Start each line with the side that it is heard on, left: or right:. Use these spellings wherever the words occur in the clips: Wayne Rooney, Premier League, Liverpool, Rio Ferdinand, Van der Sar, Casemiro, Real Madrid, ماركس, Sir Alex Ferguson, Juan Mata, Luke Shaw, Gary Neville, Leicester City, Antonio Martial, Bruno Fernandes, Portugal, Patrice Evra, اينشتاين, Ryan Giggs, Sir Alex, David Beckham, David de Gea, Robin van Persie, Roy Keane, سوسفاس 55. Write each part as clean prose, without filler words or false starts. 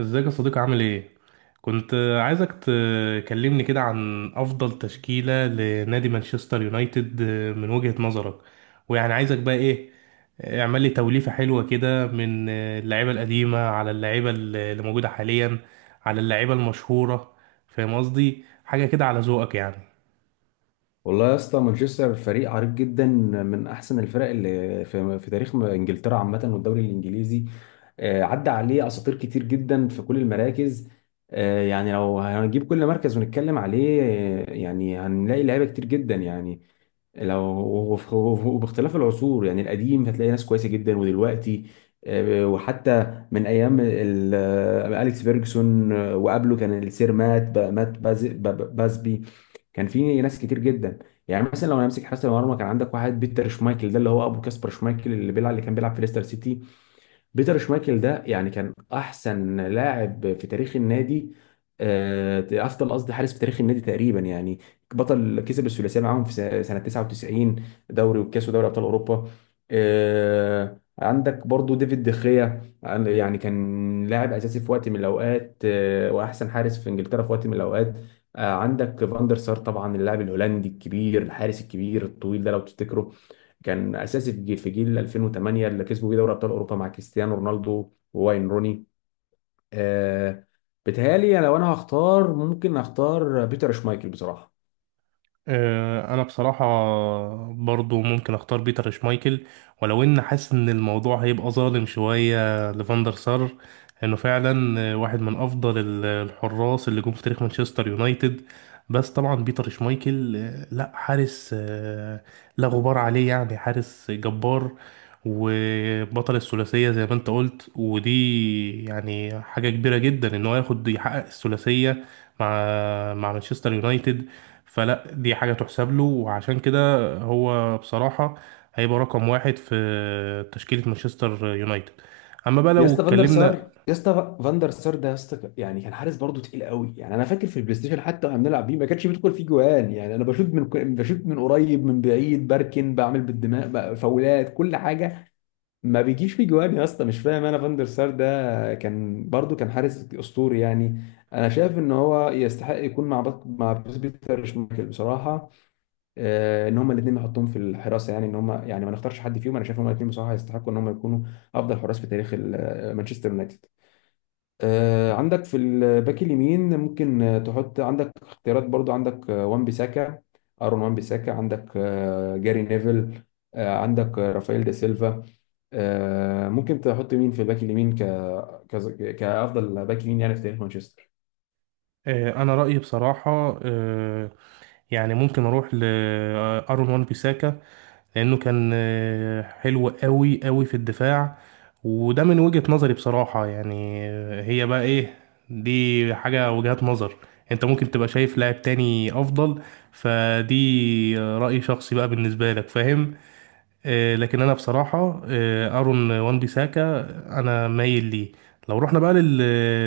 right: ازيك يا صديقي عامل ايه؟ كنت عايزك تكلمني كده عن افضل تشكيلة لنادي مانشستر يونايتد من وجهة نظرك. ويعني عايزك بقى ايه، اعمل لي توليفة حلوة كده من اللعيبة القديمة على اللعيبة اللي موجودة حاليا، على اللعيبة المشهورة. فاهم قصدي؟ حاجة كده على ذوقك يعني.
left: والله يا اسطى مانشستر فريق عريق جدا من احسن الفرق اللي في تاريخ انجلترا عامه والدوري الانجليزي. عدى عليه اساطير كتير جدا في كل المراكز. يعني لو هنجيب كل مركز ونتكلم عليه يعني هنلاقي لعيبه كتير جدا يعني. لو وباختلاف العصور يعني القديم هتلاقي ناس كويسه جدا ودلوقتي. وحتى من ايام اليكس فيرجسون، وقبله كان السير مات با- مات باز- با- با- بازبي. كان في ناس كتير جدا. يعني مثلا لو انا امسك حراسه المرمى كان عندك واحد بيتر شمايكل، ده اللي هو ابو كاسبر شمايكل اللي كان بيلعب في ليستر سيتي. بيتر شمايكل ده يعني كان احسن لاعب في تاريخ النادي، افضل قصدي حارس في تاريخ النادي تقريبا يعني. بطل كسب الثلاثيه معاهم في سنه 99، دوري والكاس ودوري ابطال اوروبا. عندك برضو ديفيد دخيا يعني كان لاعب اساسي في وقت من الاوقات، واحسن حارس في انجلترا في وقت من الاوقات. عندك فاندر سار طبعا، اللاعب الهولندي الكبير الحارس الكبير الطويل ده لو تفتكره. كان اساسي في جيل 2008 اللي كسبوا بيه دوري ابطال اوروبا مع كريستيانو رونالدو وواين روني. آه بتهيألي لو انا هختار ممكن اختار بيتر شمايكل بصراحه.
right: انا بصراحة برضو ممكن اختار بيتر شمايكل، ولو ان حاسس ان الموضوع هيبقى ظالم شوية لفاندر سار، انه فعلا واحد من افضل الحراس اللي جم في تاريخ مانشستر يونايتد. بس طبعا بيتر شمايكل لا حارس لا غبار عليه، يعني حارس جبار وبطل الثلاثية زي ما انت قلت، ودي يعني حاجة كبيرة جدا ان هو ياخد يحقق الثلاثية مع مع مانشستر يونايتد. فلا دي حاجة تحسب له، وعشان كده هو بصراحة هيبقى رقم واحد في تشكيلة مانشستر يونايتد. أما بقى
left: يا
right: لو
left: اسطى فاندر
right: اتكلمنا
left: سار، ده يا اسطى يعني كان حارس برضه تقيل قوي يعني. انا فاكر في البلاي ستيشن حتى واحنا بنلعب بيه ما كانش بيدخل فيه جوان يعني، انا بشوط من قريب من بعيد بركن بعمل بالدماغ بقى فاولات كل حاجه. ما بيجيش في جوان يا اسطى، مش فاهم انا، فاندر سار ده كان برضو كان حارس اسطوري يعني. انا شايف ان هو يستحق يكون مع بيتر شمايكل بصراحه. ان هما الاثنين نحطهم في الحراسه، يعني ان هما يعني ما نختارش حد فيهم، انا شايف ان هما الاثنين بصراحه يستحقوا ان هما يكونوا افضل حراس في تاريخ مانشستر يونايتد. عندك في الباك اليمين ممكن تحط، عندك اختيارات، برضو عندك وان بيساكا، ارون وان بيساكا، عندك جاري نيفل، عندك رافائيل دا سيلفا. ممكن تحط مين في الباك اليمين كافضل باك يمين يعني في تاريخ مانشستر.
right: أنا رأيي بصراحة يعني ممكن أروح لأرون وان بيساكا، لأنه كان حلو قوي قوي في الدفاع. وده من وجهة نظري بصراحة، يعني هي بقى إيه، دي حاجة وجهات نظر. أنت ممكن تبقى شايف لاعب تاني أفضل، فدي رأي شخصي بقى بالنسبة لك، فاهم؟ لكن انا بصراحه ارون وان بيساكا انا مايل ليه. لو رحنا بقى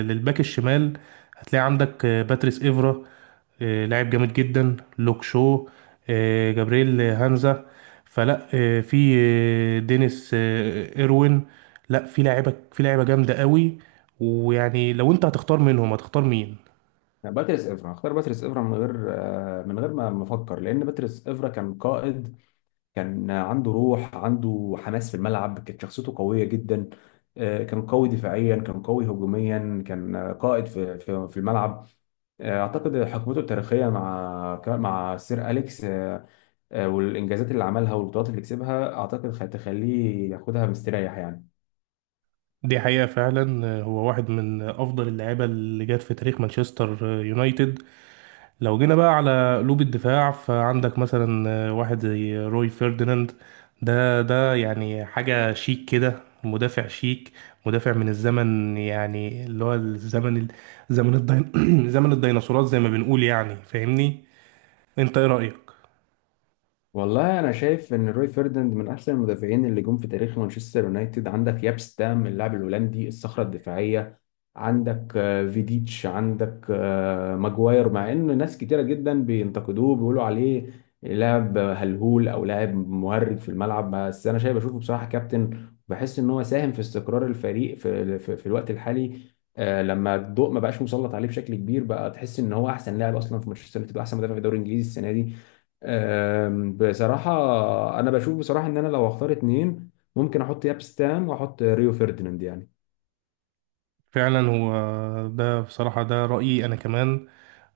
right: للباك الشمال، هتلاقي عندك باتريس ايفرا، لاعب جامد جدا لوك شو، جابرييل هانزا، فلا في دينيس ايروين. لا في لاعيبه، في لاعيبه جامده قوي. ويعني لو انت هتختار منهم هتختار مين؟
left: لا، باتريس افرا، اختار باتريس افرا من غير من غير ما افكر، لان باتريس افرا كان قائد. كان عنده روح عنده حماس في الملعب، كانت شخصيته قوية جدا. كان قوي دفاعيا، كان قوي هجوميا، كان قائد في الملعب. اعتقد حقبته التاريخيه مع سير اليكس، والانجازات اللي عملها والبطولات اللي كسبها اعتقد هتخليه ياخدها مستريح يعني.
right: دي حقيقة فعلا، هو واحد من أفضل اللعيبة اللي جت في تاريخ مانشستر يونايتد. لو جينا بقى على قلوب الدفاع، فعندك مثلا واحد زي روي فيرديناند. ده يعني حاجة شيك كده، مدافع شيك، مدافع من الزمن، يعني اللي هو الزمن زمن زمن الديناصورات زي ما بنقول، يعني فاهمني. انت ايه رأيك؟
left: والله انا شايف ان روي فيرديناند من احسن المدافعين اللي جم في تاريخ مانشستر يونايتد، عندك يابس ده من اللاعب الهولندي الصخره الدفاعيه، عندك فيديتش، عندك ماجواير، مع ان ناس كتيره جدا بينتقدوه بيقولوا عليه لاعب هلهول او لاعب مهرج في الملعب. بس انا شايف بشوفه بصراحه كابتن، بحس ان هو ساهم في استقرار الفريق في الوقت الحالي. لما الضوء ما بقاش مسلط عليه بشكل كبير بقى تحس ان هو احسن لاعب اصلا في مانشستر يونايتد واحسن مدافع في الدوري الانجليزي السنه دي. بصراحه انا بشوف بصراحه ان انا لو هختار اتنين، ممكن احط ياب ستام واحط ريو فerdinand يعني.
right: فعلا هو، ده بصراحة ده رأيي انا كمان.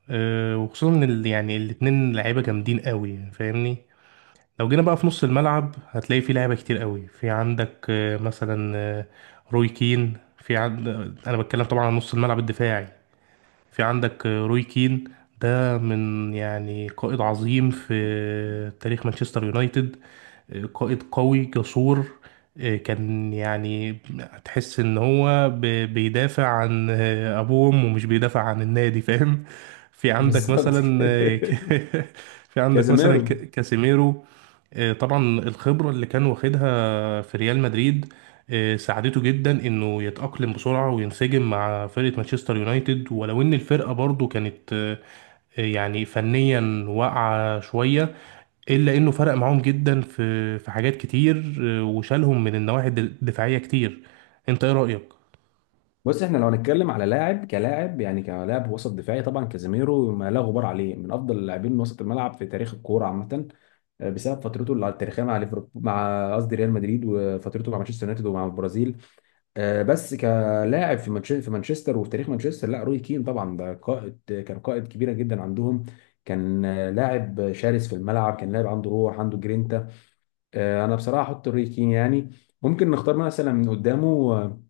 right: وخصوصا ان يعني الاتنين لعيبة جامدين قوي فاهمني. لو جينا بقى في نص الملعب، هتلاقي في لعيبة كتير قوي. عندك مثلا روي كين. في عند آه، انا بتكلم طبعا عن نص الملعب الدفاعي. في عندك روي كين، ده من يعني قائد عظيم في تاريخ مانشستر يونايتد، قائد قوي جسور، كان يعني تحس ان هو بيدافع عن ابوه وامه ومش بيدافع عن النادي، فاهم؟ في عندك
left: بالظبط
right: مثلا
left: كده
right: في عندك مثلا
left: كازيميرو.
right: كاسيميرو. طبعا الخبرة اللي كان واخدها في ريال مدريد ساعدته جدا انه يتأقلم بسرعة وينسجم مع فرقة مانشستر يونايتد، ولو ان الفرقة برضو كانت يعني فنيا واقعة شوية. الا انه فرق معاهم جدا في حاجات كتير، وشالهم من النواحي الدفاعية كتير. انت ايه رأيك؟
left: بص احنا لو هنتكلم على لاعب كلاعب يعني كلاعب وسط دفاعي طبعا كازيميرو ما لا غبار عليه، من افضل اللاعبين وسط الملعب في تاريخ الكوره عامه. بسبب فترته التاريخيه مع ليفربول مع قصدي ريال مدريد وفترته مع مانشستر يونايتد ومع البرازيل. بس كلاعب في مانشستر وفي تاريخ مانشستر لا، روي كين طبعا ده قائد. كان قائد كبيره جدا عندهم، كان لاعب شرس في الملعب، كان لاعب عنده روح عنده جرينتا. انا بصراحه احط روي كين يعني. ممكن نختار مثلا من قدامه. آه،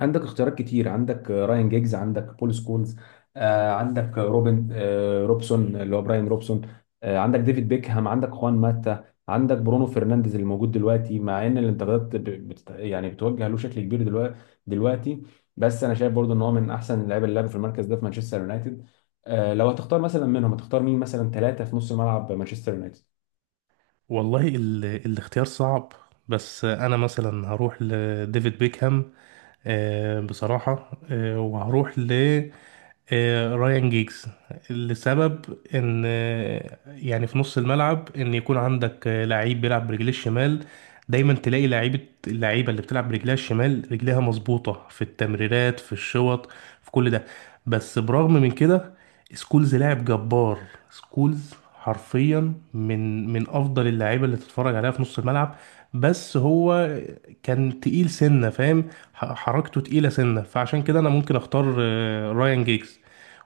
left: عندك اختيارات كتير، عندك راين جيجز، عندك بول سكولز، عندك روبن روبسون اللي هو براين روبسون، عندك ديفيد بيكهام، عندك خوان ماتا، عندك برونو فرنانديز اللي موجود دلوقتي مع ان الانتقادات يعني بتوجه له شكل كبير دلوقتي. بس انا شايف برضو ان هو من احسن اللعيبه اللي لعبوا في المركز ده في مانشستر يونايتد. لو هتختار مثلا منهم هتختار مين مثلا ثلاثه في نص ملعب مانشستر يونايتد.
right: والله الاختيار صعب، بس انا مثلا هروح لديفيد بيكهام، بصراحة، وهروح ل رايان جيجز. لسبب ان يعني في نص الملعب ان يكون عندك لعيب بيلعب برجليه الشمال، دايما تلاقي لعيبة، اللعيبة اللي بتلعب برجلها الشمال رجلها مظبوطة في التمريرات، في الشوط، في كل ده. بس برغم من كده، سكولز لاعب جبار. سكولز حرفيا من افضل اللعيبة اللي تتفرج عليها في نص الملعب. بس هو كان تقيل سنة، فاهم؟ حركته تقيلة سنة، فعشان كده أنا ممكن أختار رايان جيجز.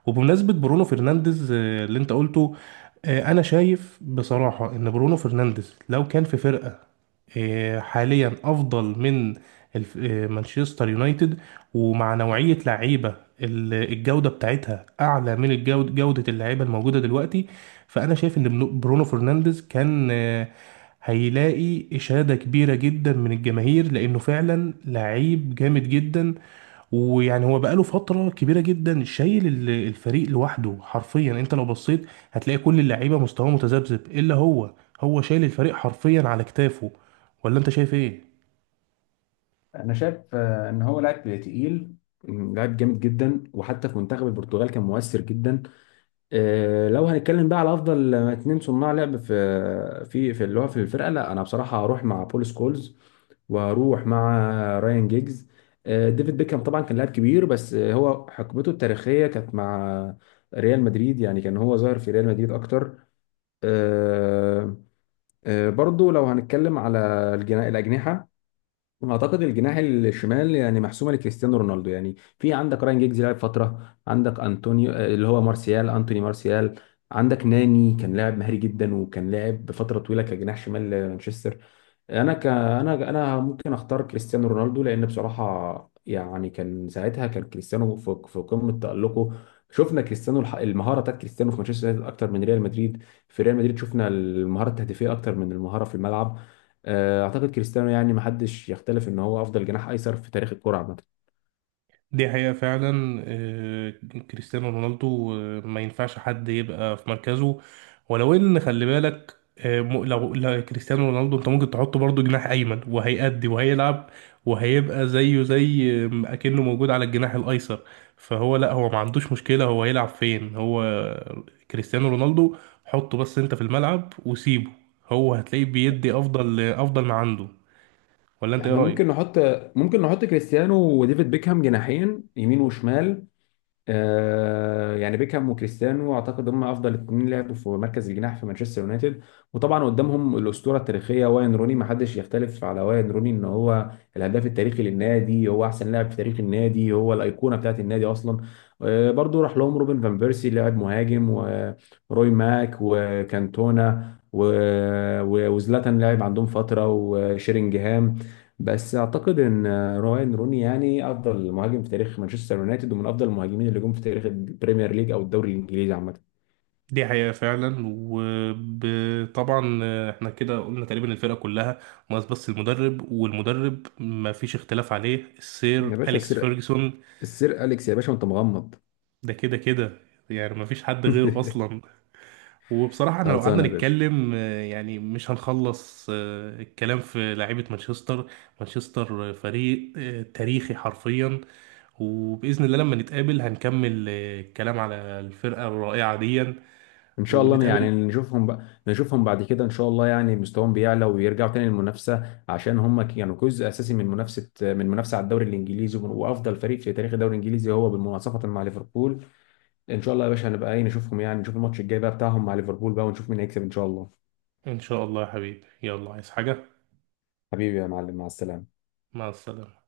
right: وبمناسبة برونو فرنانديز اللي أنت قلته، أنا شايف بصراحة إن برونو فرنانديز لو كان في فرقة حاليا أفضل من مانشستر يونايتد، ومع نوعية لعيبة الجودة بتاعتها أعلى من جودة اللعيبة الموجودة دلوقتي، فانا شايف ان برونو فرنانديز كان هيلاقي إشادة كبيرة جدا من الجماهير، لأنه فعلا لعيب جامد جدا. ويعني هو بقاله فترة كبيرة جدا شايل الفريق لوحده حرفيا. انت لو بصيت هتلاقي كل اللعيبة مستواه متذبذب إلا هو، هو شايل الفريق حرفيا على كتافه. ولا انت شايف ايه؟
left: انا شايف ان هو لاعب تقيل، لاعب جامد جدا، وحتى في منتخب البرتغال كان مؤثر جدا. إيه، لو هنتكلم بقى على افضل اتنين صناع لعب في في في اللي هو في الفرقه، لا انا بصراحه هروح مع بول سكولز، وهروح مع رايان جيجز. ديفيد بيكهام طبعا كان لاعب كبير بس هو حقبته التاريخيه كانت مع ريال مدريد يعني كان هو ظاهر في ريال مدريد اكتر. آه، برضو لو هنتكلم على الاجنحه، اعتقد الجناح الشمال يعني محسومه لكريستيانو رونالدو يعني، في عندك راين جيجز لعب فتره، عندك انطونيو اللي هو مارسيال، انتوني مارسيال، عندك ناني كان لاعب مهاري جدا وكان لاعب بفتره طويله كجناح شمال لمانشستر. انا ك انا انا ممكن اختار كريستيانو رونالدو، لان بصراحه يعني كان ساعتها كان كريستيانو في قمه تالقه. شفنا كريستيانو المهاره بتاعت كريستيانو في مانشستر يونايتد اكتر من ريال مدريد، في ريال مدريد شفنا المهاره التهديفيه اكتر من المهاره في الملعب. اعتقد كريستيانو يعني محدش يختلف ان هو افضل جناح ايسر في تاريخ الكرة عامة.
right: دي حقيقة فعلا. كريستيانو رونالدو ما ينفعش حد يبقى في مركزه. ولو ان خلي بالك لو كريستيانو رونالدو انت ممكن تحطه برضه جناح ايمن وهيأدي وهيلعب وهيبقى زيه زي اكنه موجود على الجناح الايسر. فهو لا، هو ما عندوش مشكلة، هو هيلعب فين هو، كريستيانو رونالدو. حطه بس انت في الملعب وسيبه، هو هتلاقيه بيدي افضل ما عنده. ولا انت ايه
left: احنا ممكن
right: رأيك؟
left: نحط، ممكن نحط كريستيانو وديفيد بيكهام جناحين يمين وشمال. يعني بيكهام وكريستيانو اعتقد هم افضل اتنين لعبوا في مركز الجناح في مانشستر يونايتد. وطبعا قدامهم الاسطوره التاريخيه واين روني، ما حدش يختلف على واين روني ان هو الهداف التاريخي للنادي، هو احسن لاعب في تاريخ النادي، هو الايقونه بتاعت النادي اصلا. برضو راح لهم روبن فان بيرسي لاعب مهاجم، وروي ماك وكانتونا وزلاتان لاعب عندهم فتره وشيرينجهام. بس اعتقد ان راين روني يعني افضل مهاجم في تاريخ مانشستر يونايتد ومن افضل المهاجمين اللي جم في تاريخ البريمير ليج او الدوري الانجليزي عامه.
right: دي حقيقة فعلا. وطبعا احنا كده قلنا تقريبا الفرقة كلها، ناقص بس المدرب، والمدرب ما فيش اختلاف عليه،
left: يا
right: السير
left: باشا،
right: أليكس
left: السير،
right: فيرجسون.
left: السير أليكس يا باشا وأنت مغمض.
right: ده كده كده، يعني ما فيش حد غيره أصلا. وبصراحة احنا لو قعدنا
left: خلصانه يا باشا.
right: نتكلم يعني مش هنخلص الكلام في لعيبة مانشستر. مانشستر فريق تاريخي حرفيا، وبإذن الله لما نتقابل هنكمل الكلام على الفرقة الرائعة دي
left: ان شاء الله
right: ونتقابل.
left: يعني نشوفهم بقى، نشوفهم بعد كده ان شاء الله يعني مستواهم بيعلى ويرجعوا تاني للمنافسه عشان هم كانوا جزء اساسي من منافسه على الدوري الانجليزي، وافضل فريق في تاريخ الدوري الانجليزي هو بالمناصفه مع ليفربول. ان شاء الله يا باشا هنبقى ايه نشوفهم يعني، نشوف الماتش الجاي بقى بتاعهم مع ليفربول بقى ونشوف مين هيكسب ان شاء الله.
right: إن شاء الله يا حبيبي، يلا عايز حاجة؟
left: حبيبي يا معلم، مع السلامة.
right: مع السلامة.